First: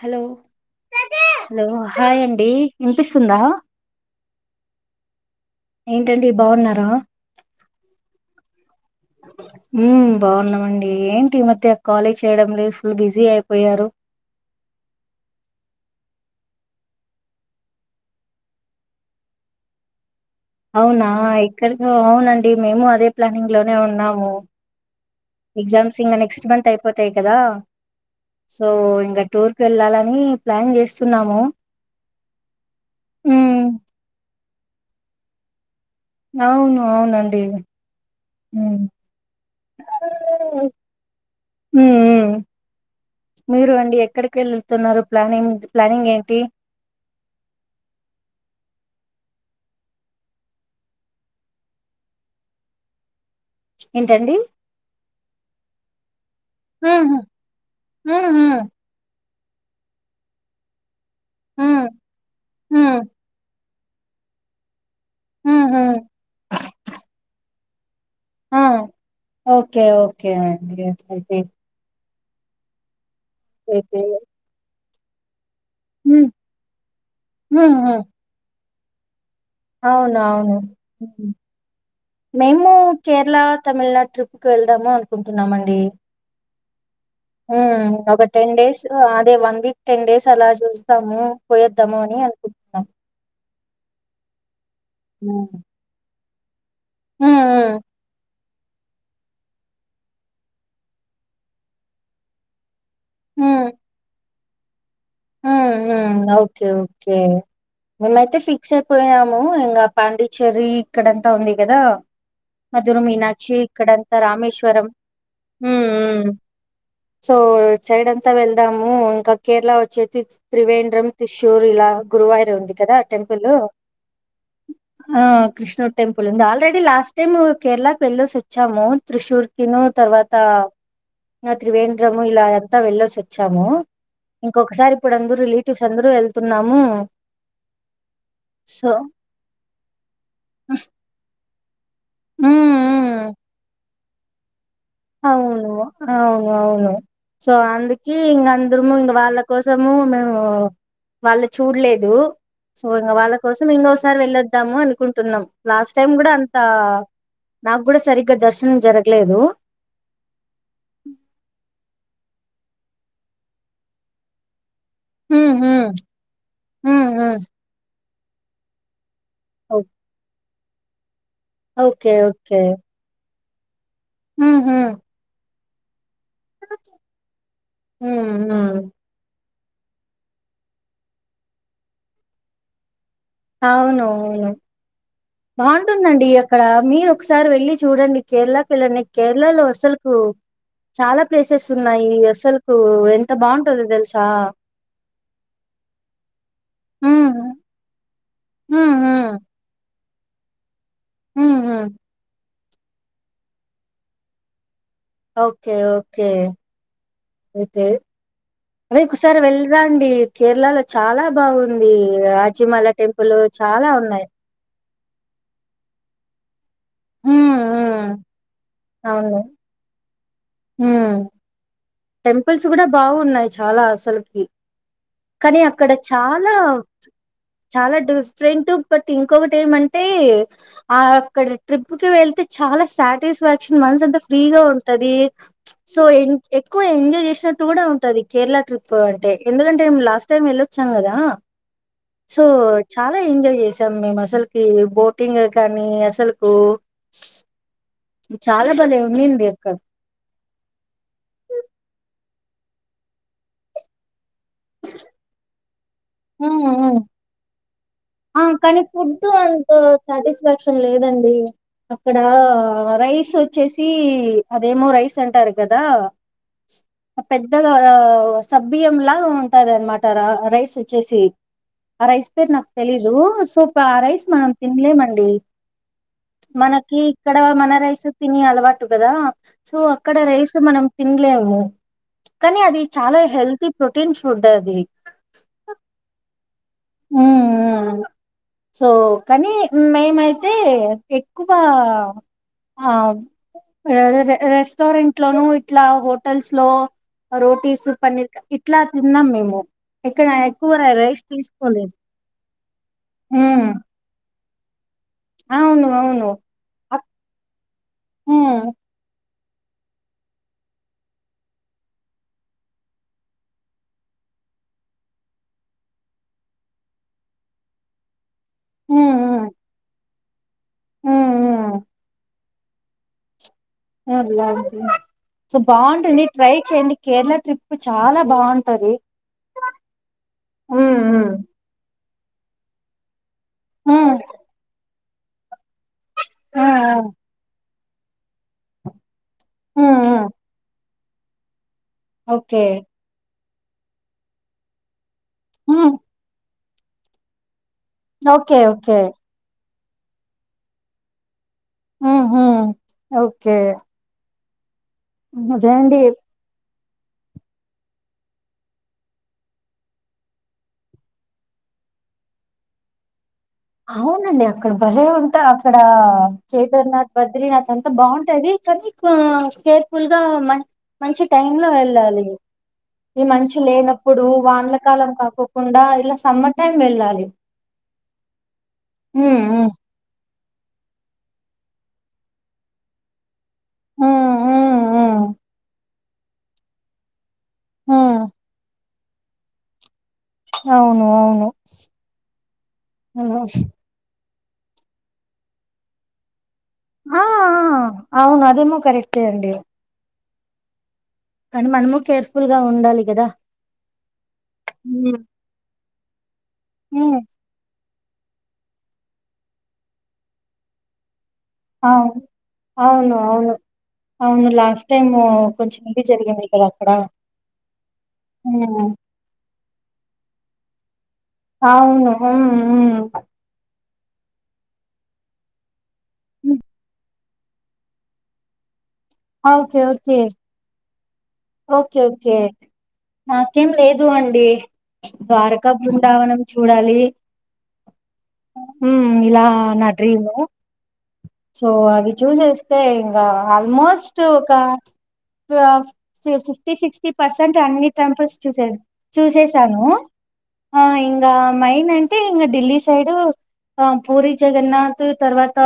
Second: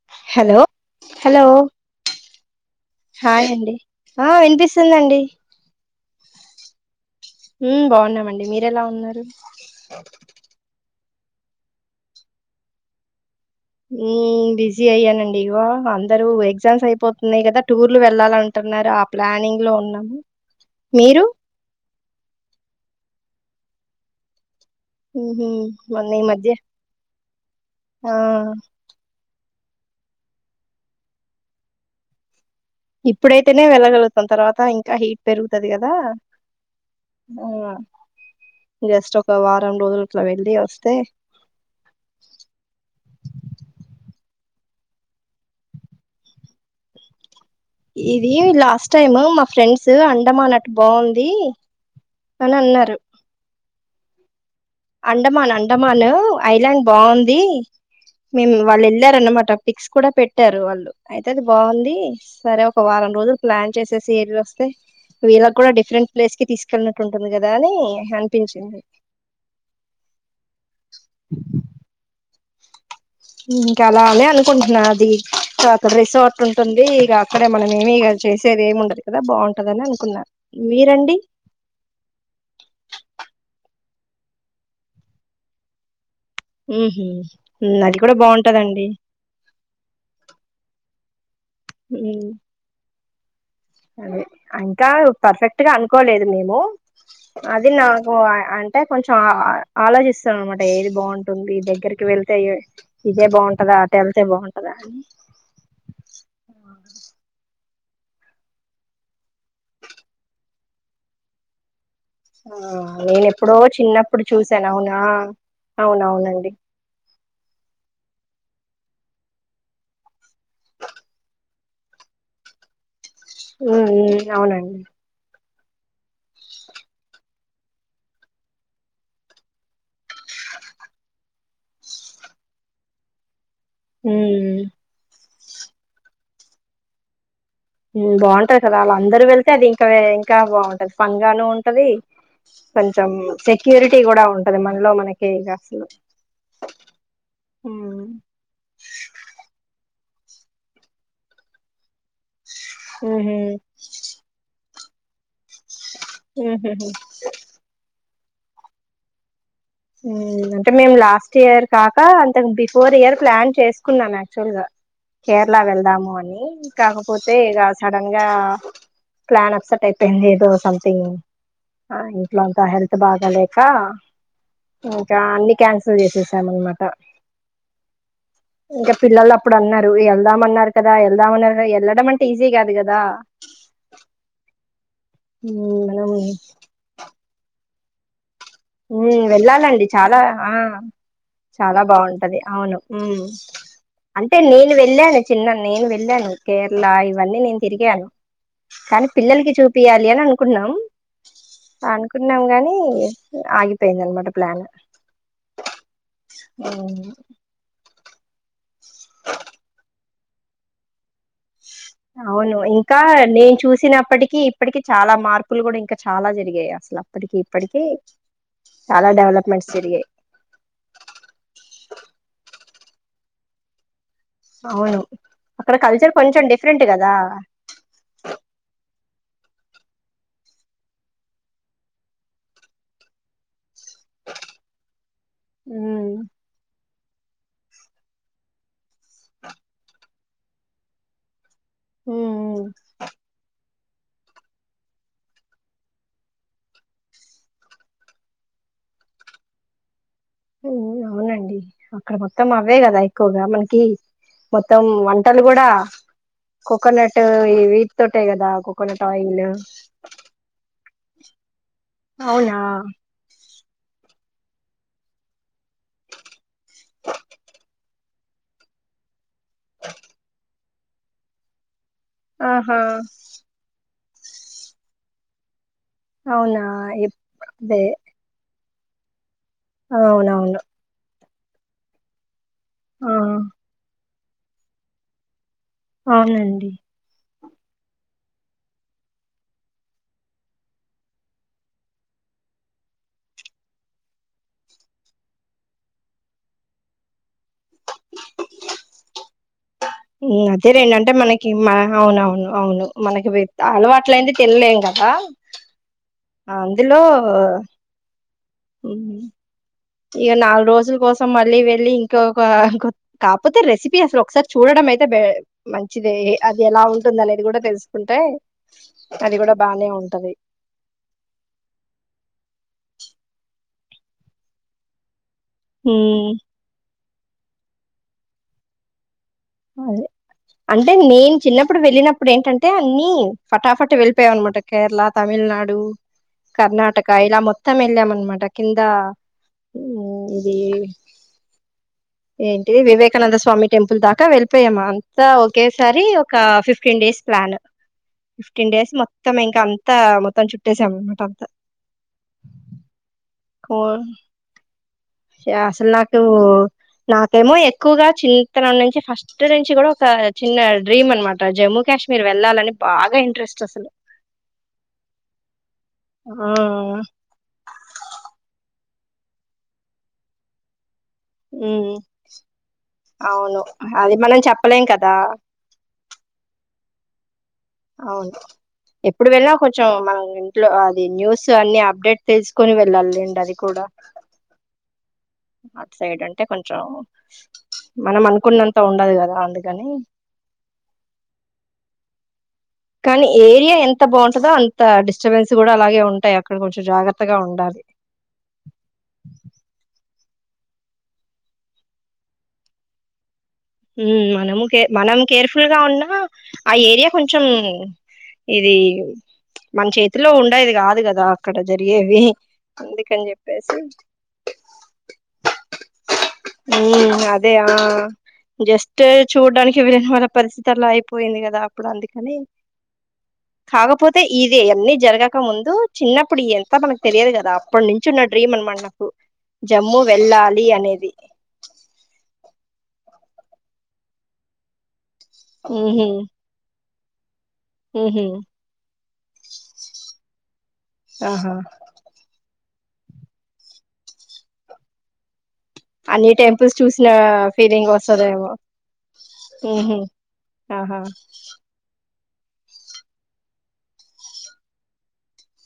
Hello hello hi అండి వినిపిస్తుందా hi అండి ఆ వినిపిస్తుందండి ఏంటండి బాగున్నారా ఉమ్ బాగున్నామండి మీరెలా ఉన్నారు ఉమ్ బాగున్నామండి ఈ మధ్య కాలే చేయడం లేదు ఫుల్ బిజీ అయిప్ ఉమ్ బిజ్ జీ యేయ్యానండి ఇగో అందరూ ఎగ్జామ్స్ అయిపోతున్నాయి కదా టూర్లు వెళ్ళాల్ అంటున్నారు ఆ ప్లానింగ్ లో ఉన్నామ్ అవునా ఇక్కడికో అవున్ అండి మేము అదే ప్లానింగ్ లోనే ఉన్నాము ఉహు ఎగ్ జామ్స్ మొన్న ఇంగ ఈ నెక్స్ట్ మధ్య మంత్ అయిపోతాయి కదా ఆ సో ఇంగ టూర్ వెళ్ళాలని ప్లాన్ చేస్తున్నాము ఉమ్ ఇప్పుడైతేనే వెళ్ళగలుగుతాం తర్వాత ఇంకా హీట్ పెరుగుతుంది కదా అవును అవునండి ఆ ఉ ఉ జస్ట్ ఒక వారం రోజులు అట్లా వెళ్ళి వస్తే ఉ మీరు అండి ఎక్కడి కెళ్తున్నారు ప్లానింగ్ ప్లానింగ్ ఏంటి ఇది లాస్ట్ టైమ్ మా ఫ్రెండ్స్ అండమాన్నట్టు బావుంది అని అన్నారు ఏంటండి అండమాన్ అండమాన్ ఐలాండ్ ఉహు బాగుంది ఉహు మేము వాళ్ళు వెళ్ళారన్నమాట ట పిక్స్ కూడా పెట్టారు వాళ్ళు అయితే అది ఉమ్ బావుంది సరే ఒక హ్మ్ వారం రోజులు ప్లాన్ చేసేసి ఎది వస్తే వీరా హ్మ్ కూడా హ్మ్ డిఫరెంట్ ప్లేస్ కి తీసుకెల్లినట్టుంటుంది కదా కాని ఆ! అనిపించింది ఓకే ఓకే అండి ఇంక అయితే అలానే అనుకుంటున్నార్ ది ఇ అక్కడ హ్మ్. రిసార్ట్ ఉంటుంది ఇక అక్కడ మన ఏమి ఇ చేసేది ఏమి ఉండదు కదా బాగుంటదని అవును అనుకున్నా అవును మీరండి మేము కేరళ తమిళనాడు ట్రిప్కి వెళ్దాము అనుకుంటున్నామండి ఉ ఒక టెన్ డేస్ అదే వన్ వీక్ టెన్ డేస్ అలా చూ స్తము పోయేద్దాము అని ఉమ్. అనుకుంటున్నాం అదే అయి కాదు హ్మ్. పర్ఫెక్ట్ గా అనుకోలేదు మీరు హ్మ్. అది హ్మ్. నాకు అంటే కొంచెం ఆ ఆలోచిస్తాను అనమాట ఏది బాగుంటుంది దగ్గరికి వెళ్తే ఇదే హ్మ్. బాగుంటదా ఆట వెళ్తే బాం అలా ఓకే ఓకే మేమైతే ఫిక్స్ అయిపోయినాము ఇంకా పాండిచ్చరి ఇక్కడంతా ఉంది కదా ఆ నేను ఎప్పుడో చిన్నప్పుడు చూసాను రామేశ్వరం. అవునా హ్మ్. హ్మ్. అవునవునండి సో సైడ్ అంతా వెళ్దాము ఇంకా కేరళ వచ్చి త్రివేంద్రం త్రిశూర్ ఇలా గురువాయురు ఉంది కదా టెంపుల్లో ఉమ్ ఉమ్ అవునండి క్రిష్నుడ్ టెంపుల్ ఉంది ఆల్రెడీ లాస్ట్ టైమ్ కేరళకి వెళ్లోసి ఓచ్చాము త్రిశూర్ కిను తర్వాత ఆ త్రివేంద్రము ఇలా అంతా వెళ్ళొసి వొచ్ చ్చాము ఉమ్ ఇంకొకసారి అందుర్ రిలేటివ్స్ అందరూ వెళ్తున్నాము మ్మ్ బాంటది కదా సో వాళ్ అందరు వెళ్తే అది ఇంకా వే ఇంకా బాంటది ఫన్గాను ఉంటది ఉమ్ కొంచం ఉమ్ సెక్యూరిట్ టీ గూడ ఉంటది మన్ అవును హా అవును అవును సో ఉమ్ అందుకీ ఇంగ అందురుము ఇంగ వాళ్ళ కోసము మే [unintelligible] వాళ్ళు చూల్లేద్ దో సో ఇంగ వాళ్ళ ఉహు కోసం ఇంగోసారి వెళ్ళొద్దాము అని కుంటున్నాం లాస్ట్ టైమ్ గుడ అంతా ఉహుహు నాగ్ గుడ సరిగ్ గ్ దర్శనం జరగ్లేదు ఊన అంటే మేము లాస్ట్ ఇయర్ కాక్ కా అంతక్ బిఫోర్ ఇయర్ ప్లాన్ చేసుకున్నాం యాక్చువల్ గా హ్మ్ కేరళ హ్మ్ వెళ్దాము అని హ్మ్ కాకపోతే హ్మ్ ఇగ సన్ డంగా ప్లాన్ ఓ అప్సెట్ అయిపెయింది ఏదో సంథింగ్ ఆ ఓకే ఇంట్లో అంత ఓకే హెల్త్ బాగాలే ఫా హ్మ్ హ్మ్ ఇంకా అన్ని క్యాన్స్ సిల్ జేసి తమ్ముని మాట హ్మ్ హ్మ్ ఇంక పిల్లల్లు అప్ ఇప్పుడు అన్నారు ఎళ్దామ్ అన్నారు కదా ఎళ్దామ్ అన్నారు గా ఎళ్ళడం అంటే ఈజీ గాదు కదా అవును అవును మనం బావుంటుందండి అక్కడ మీరు ఒకసారి వెళ్ళి చూడండి కేరళకి వెళ్ళండి ఊ కేరళలో వెళ్ళాలండి అసలుకు చాలా ఆ చాలా ప్లేసెస్ చాలా ఉన్నాయి బావుంటది అసలుకు అవును ఊ ఎంత బాగుంటదో తెలుసా అంటే నేను వెళ్యాను చిన్న నేను వెళ్యాను కేర్ళా హ్మ్ ఇవన్నీ నీన్ తిరిగాను హ్మ్ కానీ హ్మ్. పిల్లల్కి చూపియాల్ కళ్యాణ అనుకున్నాం హ్మ్. హ్మ్. అనుకున్నం గాని తే ఆగిపేంది అన్మాట ప్ల్యాన్ ఓకే ఓకే అదే ఇంకోసారి వెళ్ళిరాండి కేరళాలొచ్ చాలా బాగుంది అవును రాజిమాల ఇంకా టెంపుల్ నేను చాలా ఉన్నాయి చూసినప్పటికి ఇప్పటికి చాలా మార్పులు కూడా ఇంకా చాలా జరిగాయి అస అప్పటికి హ్మ్. ఇప్పటిక హ్మ్. చాలా అవును. డెవలప్మెంట్స్ జరిగాయి హ్మ్ టెంపుల్స్ కూడా బాగున్నాయి చాలా అసలు అవును కానీ అక్కడ కల్చర్ కొంచెం చాలా డిఫరెంట్ కదా చాలా డిఫరెంట్ బట్ ఇంకొకటి ఏమన్ టే ఆ అక్కడ ట్రిప్ కి వెళ్తే చాలా సాటిస్ఫాక్షన్ మన్స్ అంత ఫ్రీగా ఉంటది సో ఉమ్ ఎ ఎక్కువ ఎంజాయ్ చేసిన కూడా ఉంటది కేరళ ట్రిప్ అంటే ఎందుకంటే మే లాస్ట్ టైమ్ వెళ్ళొచ్చాం కదా సో ఉమ్ చాలా ఎంజాయ్ చేసి శాం మేము అసలుకి బోటింగ్ కానీ అసలుకు చాలా బలే ఉన్నింది అక్కడ అవునండి అక్కడ మొత్తం అవే కదా ఎక్కువగా మనకి మొత్తం వంటలు కూడా హ్మ్ హ్మ్. కొకనట్ ఇవి ఆ కానీ ఫుడ్ అంత సాటిస్ఫాక్షన్ లేదండి అక్కడ అవునా రైస్ వచ్చేసి అదేమో రైస్ అంటారు కదా పెద్దగా గా సబ్బియం లాగ ఉన్ తరన్మాట రా రైస్ చేసి ఆ రైస్ పేరు నాక్ ఆహా తెలీదు సోప రైస్ మనం తినలేమండి అవునా మనకి ఇక్కడ మన ఇదే రైస్ తిని అలవాటు టు కదా సో అక్కడ రైస్ అవునవును మనం తిన్ లేము కానీ అది ఆ చాలా హెల్తీ ప్రోటీన్స్ ఉంటది అవునండి సో కానీ మేమైతే ఎక్కువ ఆ రె రెస్టారెంట్ లోనూ ఇట్లా హోటల్స్ లో రోటీస్ పన్నీర్ ఇట్లా తిన్నాం మేము ఇక్కడ అదే ఎక్కువ రెండంటే రైస్ మనకి తీసుకోలేదు అవునవును అవును మనకి ఇవి ఉమ్, అలువాట్లే తినలేంగ అవును అవును ఆ అందులో హ్మ్ ఇగ నాలుగు రోజుల కోసం మళ్ళీ వెళ్ళి ఇంకొక కాపోతే రెసిపీ అసలు ఒకసారి చూడడం అయితే మంచిది అది ఎలా ఉంటుంది అనేది కూడా తెలుసుకుంటే అది గుడా బానే ఉంటది హ్మ్ హ్మ్ అల్లా అల్లా సో బాగుంటుంది హ్మ్. ట్రై చేయండి కేరళ ట్రిప్ చాలా బాగుంటది అదే అంటే ఉమ్ ఉమ్ నేనేన్ చిన్నప్పుడు వెళ్ళినప్పు ఇప్పుడు ఏంటంటే అన్ని ఫటాఫట్ ఉమ్ వెళ్ళిపోయవనమాట కేరళ తమిళనాడు కర్ణాటక ఇలా మొ త్తం వెలామన్మాట కింద ఉమ్ ఉమ్ ఇది ఓకే ఏంటి వివేకానంద స్వామి టెంపుల్ దాకా వెళ్ ప్పేయమామ్ ఉమ్ ఒకేసారి ఒక ఫిఫ్ fifteen days plan okay fifteen days okay మొత్తం ఇంక అంత మొత్తం చుట్టేసాం అనమాట అంతా మ్ హూ ఒక్ కో అసల్ అదేండి నాకు నాకేమో ఎక్కువగా చింతనం నుంచి ఫస్ట్ నుంచి కూడా ఒక చిన్న డ్రీమ్ అనమాట జమ్మూ కాశ్మీర్ వెళ్లాలని బాగా ఇంట్రెస్ట్ అసలు అవునండి అక్కడ భలే ఉంటా అక్కడ ఆ కేదార్నాథ్ బద్రీనాథ్ అంతా బాగుంటది కానీ కేర్ఫుల్ గా మ మంచి టైమ్ లో ఉమ్, వెళ్ళాలి ఈ మంచు అవును అది లేనప్పుడు మనం వానల చెప్పలేం కాలం కదా కాకోకుండా ఇలా సమ్మర్ టైం వెళ్ళాలి అవును ఎప్పుడు ఉమ్ వెళినా ఉమ్ కొంచెం మనం లో అది న్యూస్ అన్ని అప్డేట్ తెలుసుకొని వెళ్ళాలేండి అది కూడా ఉమ్ ఉమ్ ఉమ్ ఇటు సైడ్ అంటే కొంచెం. మనం ఉమ్ అనుకున్న ఉండది కదా అందుకని అవును అవును కానీ హలో ఏరియా ఎంత బాగుంట దొ అంత డిస్టబెన్స్ కూడా అలాగే ఉంటాయి. అక్కడ కొంచెం ఆ జాగ్రత్తగా ఆ ఉండాలి అవును అదేమో కరెక్టే అండి. కానీ మనము కేర్ఫుల్ గా ఉండాలి కదా. ఉమ్ మనము కే మనం ఉమ్ కేర్ఫుల్ గా ఉన్న ఆ ఏరియా కొంచం. ఇది మన చేతిలో ఉండేది కాదు కదా. అక్కడ అవును జరిగేవి అవును అందుకని అవును చెప్పేసి అవును లాస్ట్ టైమ్ కొంచెం ఇది జరిగింది. కదా అక్కడ ఉమ్, అదే ఆ ఉమ్ జస్ట్ చూడడానికి వెళ్లిన వాళ్ళ పరిస్థితి. ల [unintelligible] అవును ఉమ్ ఉమ్ కాకపోతే ఇది అన్ని జరగక ముందు. చిన్నప్పుడు ఈ యంత మనకు తెలిదు కదా. అ అప్పటి నుంచి ఉన్న డ్రీమ్ అనమాట. ఓకే జమ్ము ఓకే వెళ్ళాలి అనేది. ఓకే ఓకే నాకేం లేదు అండి. ద్వారకా ఉహు బృందావనం చూడాలి. ఉహు ఉమ్ ఇలా నా డ్రీమ్ ఆహా సో అది చూచేస్తే. అంటే ఇంగా ఆల్మోస్ట్ ఒక ఆ అన్ని ఫిఫ్టీ టెంపుల్స్ చూసిన సిక్స్టీ పర్సెంట్ అన్ని ఫీలింగ్ టెంపుల్స్ చూ వస్తదేమో చూసేసాను ఉహు ఆ ఆహా ఇంగా మైన్ అంటే ఇంకా ఢిల్లీ సైడ్ ఆ పూరి జగన్నాథ్ తర్వాత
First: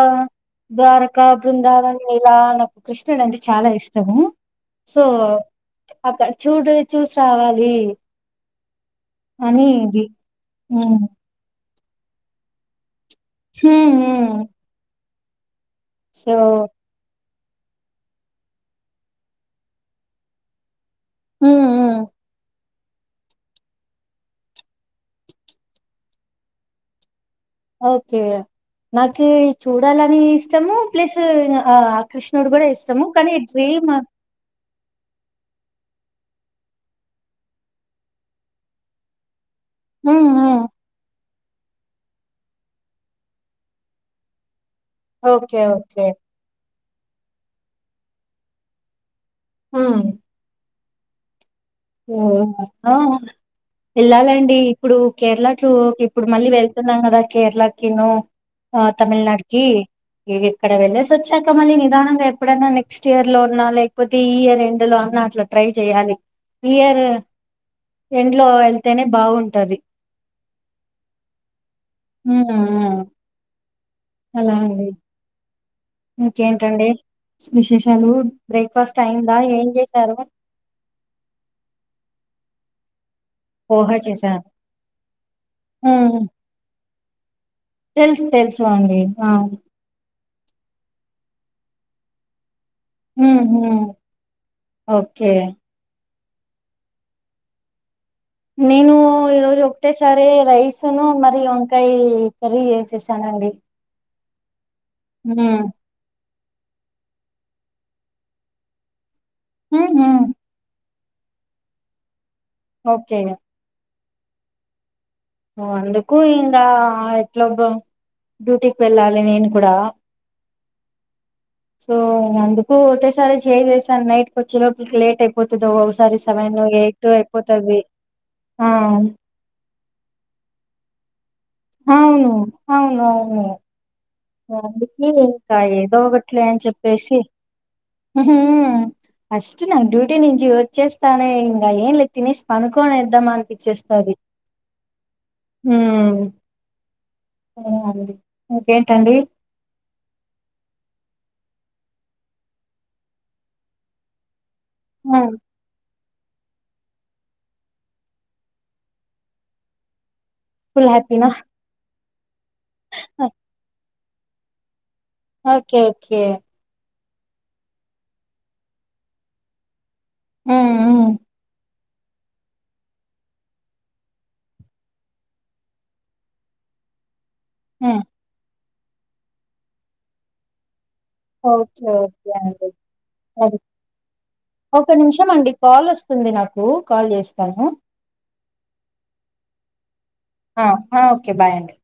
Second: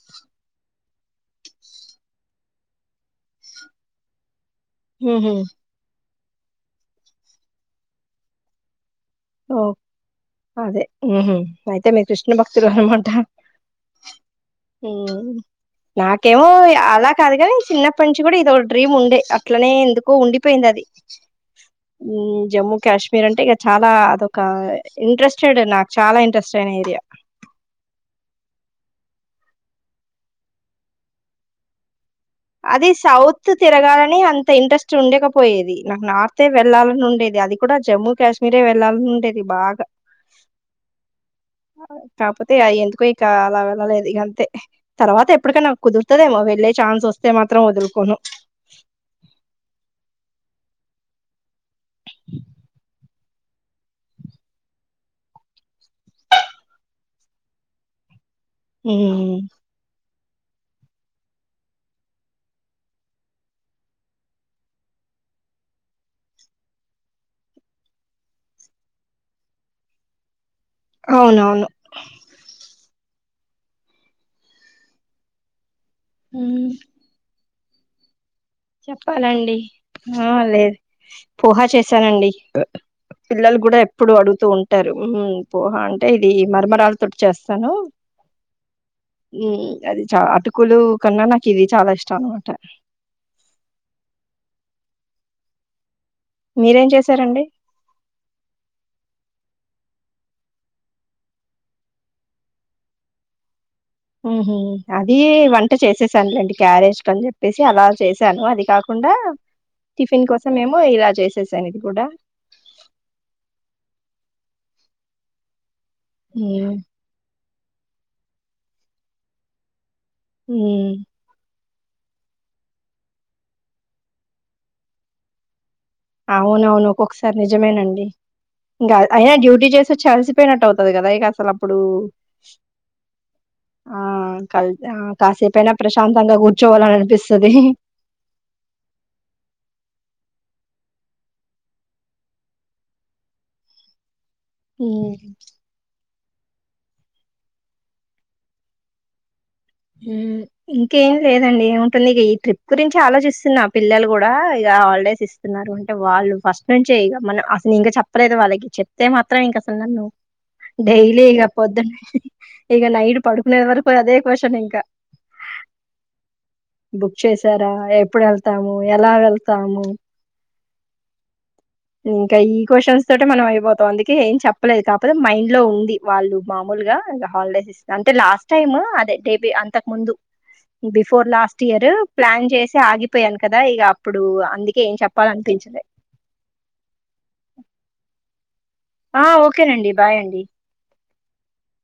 ద్వారకా బృందావన్ ఇలా నాకు కృష్ణుడు అంటే చాలా ఇష్టము. సో ఉహు అక్కడ చూడు చూసి రావాలి. ఓ అనిది అదే ఉమ్మ్ ఉహు అయితే మీరు కృష్ణ భక్తులు అన్నమాట. హ్మ్ హ్ ఉం నాకేమో అలా కాదుగాని చిన్నప్పటి నుంచి కూడా ఇదో డ్రీమ్ ఉండే అట్లనే ఎందుకో ఉండిపోయింది అది ఉమ్ జమ్మూ కాశ్మీర్ అంటే ఇగ చాలా ఒక ఇంట్రెస్టెడ్ నాకు చాలా ఇంట్రెస్ట్ అయిన ఏరియా ఓకే నాకి చూడాలని ఇష్టము ప్లస్ ఆ కృష్ణుడు కూడా అది ఇష్టము కానీ సౌత్ డ్రీమ్ తిరగాలని అంత ఇంట్రెస్ట్ ఉండకపోయేది నాకు నార్త్ఏ వెళ్లాలని ఉండేది అది కూడా జమ్మూ కాశ్మీరే వెళ్లాలని ఉండే ది బాగా ఉమ్ ఉమ్ కాపోతే ఎందుకో ఇగ అలా వెళ్ళలేదు ఇగ అంతే తర్వాత ఓకే ఎప్పుటికై నాకు ఓకే కుదురుతదేమో వెళ్లేే ఛాన్స్ వస్తే మాత్రం వదులుకోను హ్మ్ ఓ వెళ్ళాలండి ఇప్పుడు కేరళ టూ ఇప్పుడు మళ్ళీ వెళ్తున్నాం కదా కేరళకిను ఆ ఉమ్ తమిళనాడుకి ఇక్కడ వెళ్లేేసి వచ్చాక మళ్ళీ నిదానంగా ఎప్పుడైనా నెక్స్ట్ ఇయర్ లో అన్నా లేకపోతే ఈ ఇయర్ ఎండ్ లో అన్నా అట్లా ట్రై చెయాలి ఇయర్ ఎండ్ లో వెళ్తేనే బాగుంటది అవునవును హ్మ్. అలా అండి హ్మ్ ఇంకేంటండి విశేషాలు బ్రేక్‌ఫాస్ట్ అయిందా? చెప్పాలండి ఏం చేశారు? ఆ లేదు పోహా చేశానండి పిల్లలు కూడా పోహ ఎప్పుడు అడుగుతూ చేశారు. ఉంటారు హ్మ్ పోహ అంటే హ్మ్. ఇది మరమరాలు తుడుచేస్ తెలుసు తెలుసు అండి అహ్ టుకులు కన్నా నాకు ఇది చాలా ఇష్టం అనమాట హ్ హు ఓకే మీరేం చేశారండి నేను ఈరోజు ఒకటేసారి రైస్ ఉన్నూ మరి వంకాయ కర్రీ చేసేసానండి ఉహు అది హ్మ్ వంట చేసేసానులేండి క్యారేజ్ కని చెప్పి చెప్పేసి అలా చేశాను అది కాకుండా ఉహు టిఫిన్ కోసం ఏమో ఈ రాజ్ చేసేసాను ఇది కూడా ఓకే ఓ అందు కూ ఇందా హ్మ్. లోబో డ్యూటీకి వెళ్ళాలి నేను కూడా హ సో అందుకు ఒకే సారి చేసాను నైట్ క వచ్చే లోపలికి లేట్ అయిపోతుందిస అవునవును ఒక్కొక్కసారి నిజమేనండి ఆ ఇంకా అయినా డ్యూటీ చేసి వచ్చాల్సి పినట్ అవుతుంది కదా అవును అవును అవును ఆ! కల్ అందుక ఆహ్, ఇంకా కాసేపైనా ఏదో ప్రశాంతంగా ఒకట్లే అని గూర్చోవాలని చెప్పేసి అనిపిస్తది. ఫస్ట్ నా డ్యూటీ నేను వచ్చేస్తానే ఇంకా ఏం లే తినేసి పనుకోనిద్దాం అనిపిచ్చేస్తుది అ అడి ఓకే ఎండి ఇంకేం లేదండి ఏముంటుంది ఇక ఈ ట్రిప్ గురించి ఆలోచిస్తున్నా పిల్లలు కూడా ఆ హాలిడేస్ ఇస్తున్నారు వాళ్ళు ఫస్ట్ నుంచేక మనం అసలు ఇంక చెప్పలేదు వాళ్ళకి చెప్తే మాత్రం ఇంక అసలు నన్ను ఫుల్ డైలీ హ్యాపీనా ఇక ప వదుం ఇక నైడ్ పడుకునే వరకు అదే వషం క్క ఓకే ఓకే బుక్ చేసారా ఎప్పుడు వెళ్తాము ఎలా వెళ్తాము ఆ ఇంకా ఈ క్వశ్చన్స్ తోట మనం అయిపోతాం అందుకే ఏం చెప్పలేదు కాకపోతే మైండ్ లో ఉంది వాళ్ళు మామూలుగా ఇ హాలిడేస్ హ్మ్ అంటే లాస్ట్ టైమ్ అదే డేబి అంత తక్ ముందు before last okay year okay plan అండి చేసి ఆగిపోయాను అే కదా ఇక అప్పుడు అందుకే ఒక ఏం నిమిషం అండి చెప్పాలనిపించలే కాల్ వస్తుంది నాకు కాల్ చేస్తాను ఆ ఓకేనండి ఉయండి ఆ ఓకే బాయ్ అండి